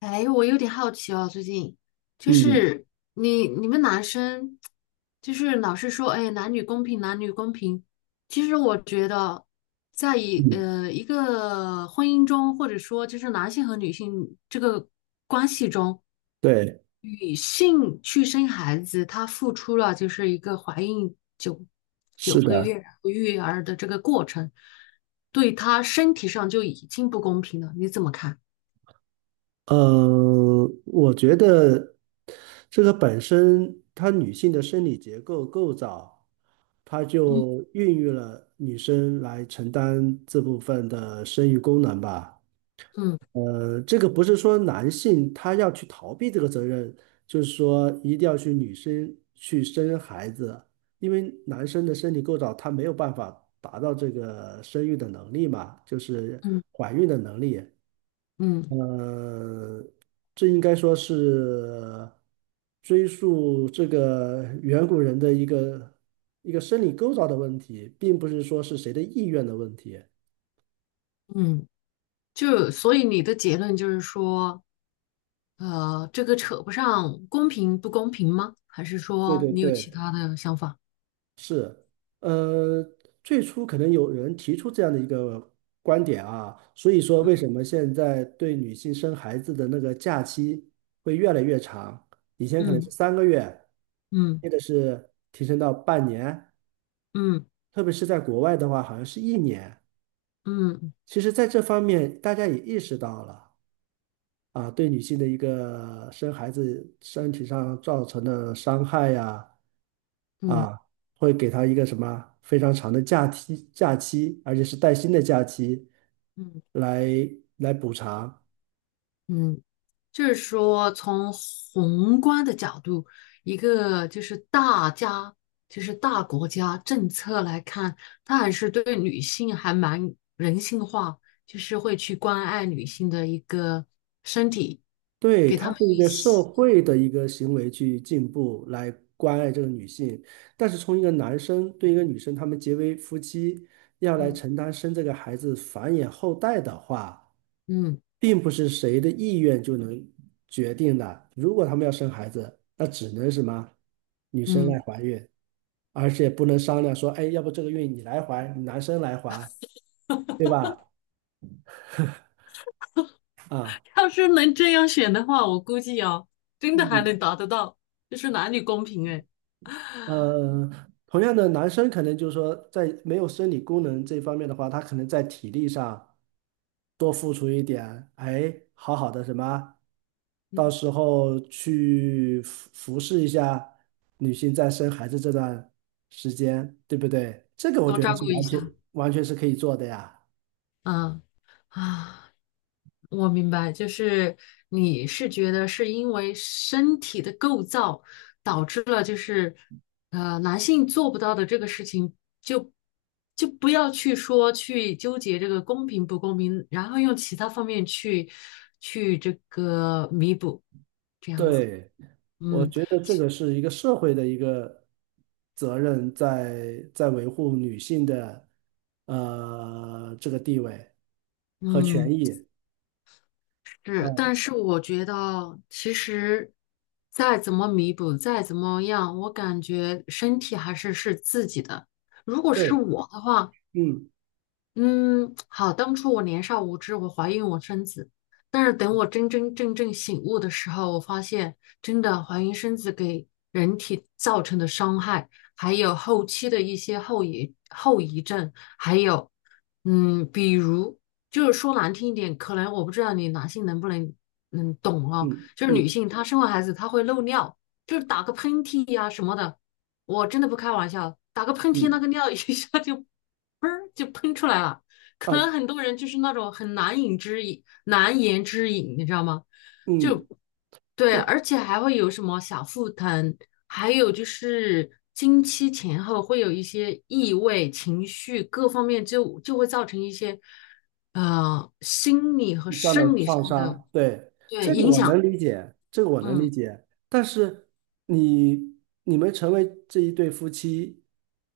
哎，我有点好奇哦，最近就嗯是你们男生就是老是说，哎，男女公平，男女公平。其实我觉得，在嗯，一个婚姻中，或者说就是男性和女性这个关系中，对，女性去生孩子，她付出了就是一个怀孕九是个月的，然后育儿的这个过程，对她身体上就已经不公平了。你怎么看？我觉得这个本身它女性的生理结构构造，它嗯就孕育了女生来承担这部分的生育功能吧。嗯这个不是说男性他要去逃避这个责任，就是说一定要去女生去生孩子，因为男生的生理构造他没有办法达到这个生育的能力嘛，就是嗯。怀孕的能力。嗯呃，这应该说是追溯这个远古人的一个生理构造的问题，并不是说是谁的意愿的问题。嗯，就所以你的结论就是说，这个扯不上公平不公平吗？还是对说对你有其对，他的想法？呃，最初可能有人提出这样的一个观点啊，所以说为什么现在对女性生孩子的那个假期会越来越长？以前可能是嗯3个月，嗯现在是提升到半年，嗯特别是在国外的话，好像是1年。嗯嗯其实，在这方面，大家也意识到了啊，对女性的一个生孩子身体上造成的伤害呀，嗯啊，会给她一个什么非常长的假期，假期，而且是带薪的假期，嗯，来来补偿。嗯就是说从宏观的角度，一个就是大家就是大国家政策来看，它还是对女性还蛮人性化，就是会去关爱女性的一个身体，对，给她它们是一一个社些。会的一个行为去进步，来关爱这个女性。但是从一个男生对一个女生，他们结为夫妻，要来嗯。承担生这个孩子繁衍后代的话。嗯并不是谁的意愿就能决定的。如果他们要生孩子，那只能什么？女生来嗯，怀孕，而且不能商量说，哎，要不这个孕你来怀，男生来怀，对吧？啊，要是能这样选的话，我估计啊，真的还嗯，能达得到，就是男女公平哎，呃，同样的，男生可能就是说，在没有生理功能这方面的话，他可能在体力上多付出一点，哎，好好的什么？到嗯，时候去服服侍一下女性在生孩子这段时间，对不对？这个我多觉得照是顾一完下，全完全是可以做的呀。嗯啊，我明白，就是你是觉得是因为身体的构造导致了，就是男性做不到的这个事情就，就不要去说去纠结这个公平不公平，然后用其他方面去这个弥补，这样子，对，我嗯觉得这个是一个社会的一个责任在，在维护女性的这个地位和权嗯。益。是，但嗯，是我觉得其实再怎么弥补，再怎么样，我感觉身体还是是自己的。如果是对，我的话，嗯嗯，好，当初我年少无知，我怀孕我生子，但是等我真真正正醒悟的时候，我发现真的怀孕生子给人体造成的伤害，还有后期的一些后遗症，还有比如就是说难听一点，可能我不知道你男性能不能懂啊，嗯就是女嗯性她生完孩子她会漏尿，就是打个喷嚏呀、什么的，我真的不开玩笑，打个喷嚏，那嗯个尿 一下就喷儿就喷出来了。可能啊很多人就是那种很难饮之饮，难言之隐，你知道吗？嗯。就对，对。而且还会有什么小腹疼，还有就是经期前后会有一些异味、情绪各方面就会造成一些心理和以上的生理创上的伤，对，对这个影我响。能理解，这个我能理嗯，解。但是你们成为这一对夫妻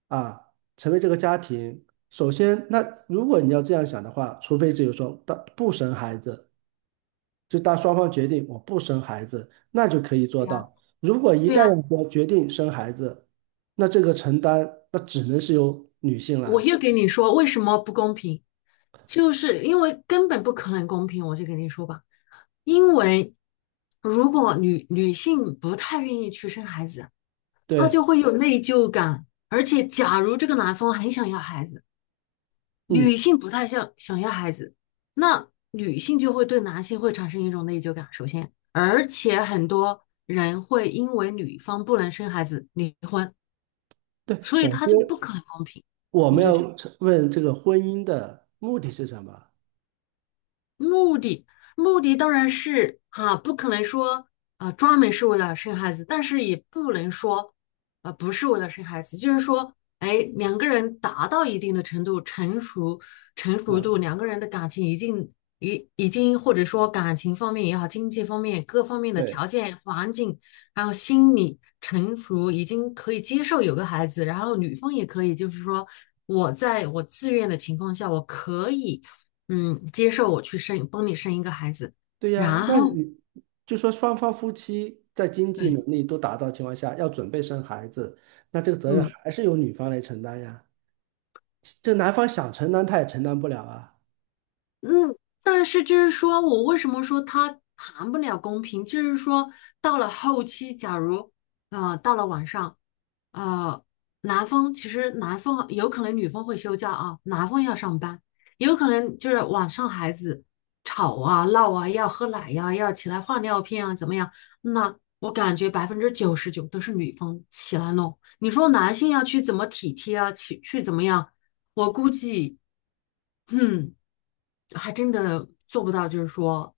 啊，成为这个家庭，首先，那如果你要这样想的话，除非只有说当不生孩子，就当双方决定我不生孩子，那就可以对做呀，到。如果一对旦呀。要说决定生孩子，那这个承担那只能是由女性我来。又给你说为什么不公平，就是因为根本不可能公平，我就给你说吧，因为如果女性不太愿意去生孩子，她就对，会有内疚感，而且假如这个男方很想要孩子，嗯，女性不太想要孩子，那女性就会对男性会产生一种内疚感，首先，而且很多人会因为女方不能生孩子离婚，对，所以首他先。就不可能公平，我我们就要觉得。问这个婚姻的目的是什么？目的目的当然是哈、不可能说啊专门是为了生孩子，但是也不能说不是为了生孩子，就是说，哎，两个人达到一定的程度，成熟嗯，度，两个人的感情已经或者说感情方面也好，经济方面各方面的对，条件、环境，还有心理成熟，已经可以接受有个孩子，然后女方也可以，就是说我在我自愿的情况下，我可以。嗯，接受我去生，帮你生一个孩子，对呀，然那后，你就说双方夫妻在经济能对，力都达到情况下，要准备生孩子，那这个责任嗯，还是由女方来承担呀。这男方想承担，他也承担不了啊。嗯，但是就是说我为什么说他谈不了公平，就是说到了后期，假如到了晚上，呃其实男方有可能女方会休假啊，男方要上班，有可能就是晚上孩子吵啊闹啊，要喝奶呀、要起来换尿片啊，怎么样？那我感觉99%都是女方起来弄，你说男性要去怎么体贴啊，去怎么样？我估计，嗯。还真的做不到，就是说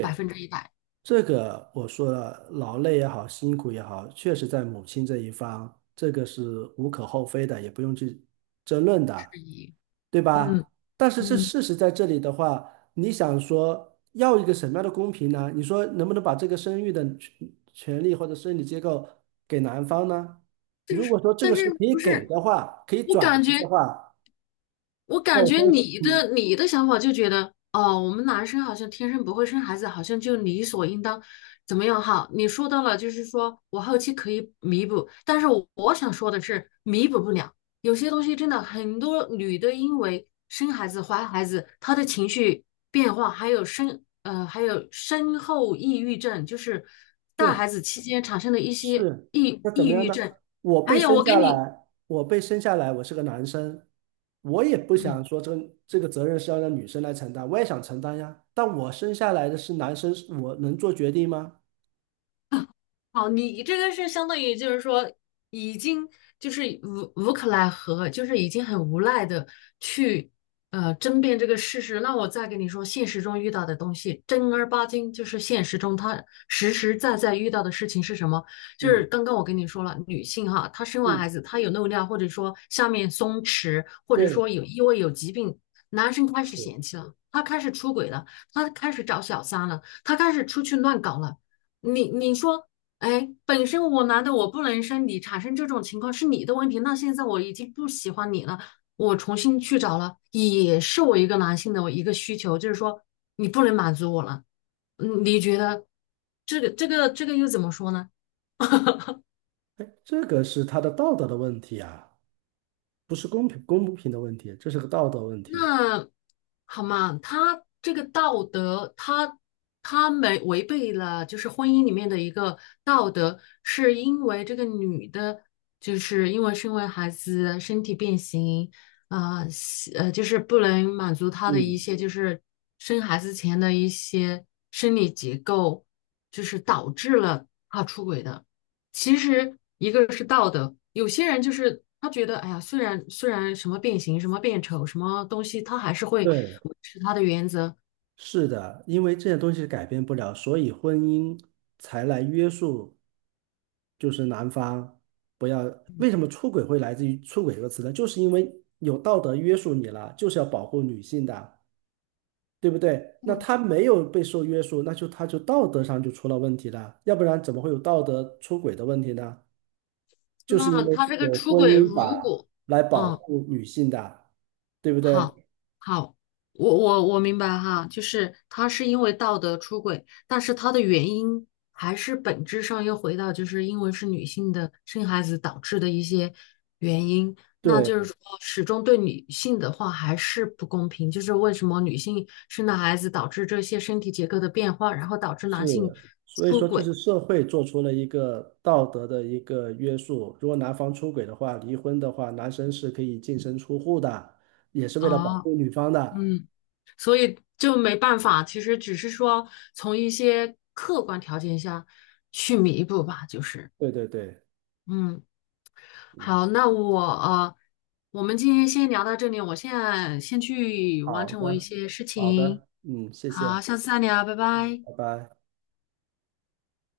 百分之一百。这个我说了，劳累也好，辛苦也好，确实在母亲这一方，这个是无可厚非的，也不用去争论的，对嗯吧？但是这嗯，事实在这里的话，你想说要一个什么样的公平呢？你说能不能把这个生育的权利或者生理结构给男方呢？如果说这但个是是可以不给是，的话，可以我转感觉。移的话，我那感我觉说，嗯，你的想法就觉得，哦，我们男生好像天生不会生孩子，好像就理所应当，怎么样哈？你说到了，就是说我后期可以弥补，但是我想说的是，弥补不了，有些东西真的很多女的因为生孩子、怀孩子，她的情绪变化，还有身后抑郁症，就是带对。孩子期间产生的一些是，那怎抑么样郁呢？症，我还被有生我给下你。来，我被生下来，我是个男生，我也不想嗯。说这个责任是要让女生来承担，我也想承担呀。但我生下来的是男生，我能做决定吗？哦，你这个是相当于就是说，已经就是无可奈何，就是已经很无奈的去争辩这个事实。那我再跟你说，现实中遇到的东西，正儿八经就是现实中他实实在在遇到的事情是什么？就嗯是刚刚我跟你说了，女性哈，她生完嗯，孩子，她有漏尿，或者说下面松弛，或者说对，有因为有疾病，男生开始是，嫌弃了，他开始出轨了，他开始找小三了，他开始出去乱搞了。你说哎，本身我男的我不能生你，产生这种情况是你的问题。那现在我已经不喜欢你了，我重新去找了，也是我一个男性的我一个需求，就是说你不能满足我了。嗯，你觉得这个又怎么说呢？哎，这个是他的道德的问题啊，不是公平公不平的问题，这是个道德问题。那好嘛，他这个道德，他没违背了，就是婚姻里面的一个道德，是因为这个女的，就是因为生完孩子身体变形，啊、就是不能满足他的一嗯，些就是生孩子前的一些生理结构，就是导致了她出轨的。其实一个是道德，有些人就是他觉得，哎呀，虽然什么变形、什么变丑、什么东西，他还是会对，维持他的原则。是的，因为这些东西改变不了，所以婚姻才来约束。就是男方不要，为什么出轨会来自于出轨这个词呢？就是因为有道德约束你了，就是要保护女性的，对不对？那嗯，他没有被受约束，那就他就道德上就出了问题了，要不然怎么会有道德出轨的问题呢？就是因那为他这个有出婚轨，姻如法果，来保嗯，护女性的，对不好，对？好，我明白哈，就是他是因为道德出轨，但是他的原因还是本质上又回到就是因为是女性的生孩子导致的一些原因，那就是对，说始终对女性的话还是不公平，就是为什么女性生了孩子导致这些身体结构的变化，然后导致是，男性所以出说这轨是社会做出了一个道德的一个约束。如果男方出轨的话，离婚的话，男生是可以净身出户的，也是为了保啊，护女方的。嗯。所以就没办法，其实只是说从一些客观条件下去弥补吧，就是，对对对，嗯，嗯，好，那我我们今天先聊到这里，我现在先去完好成我一的，些事好情，的，嗯，谢好，谢，下次再聊，拜嗯，拜。拜拜。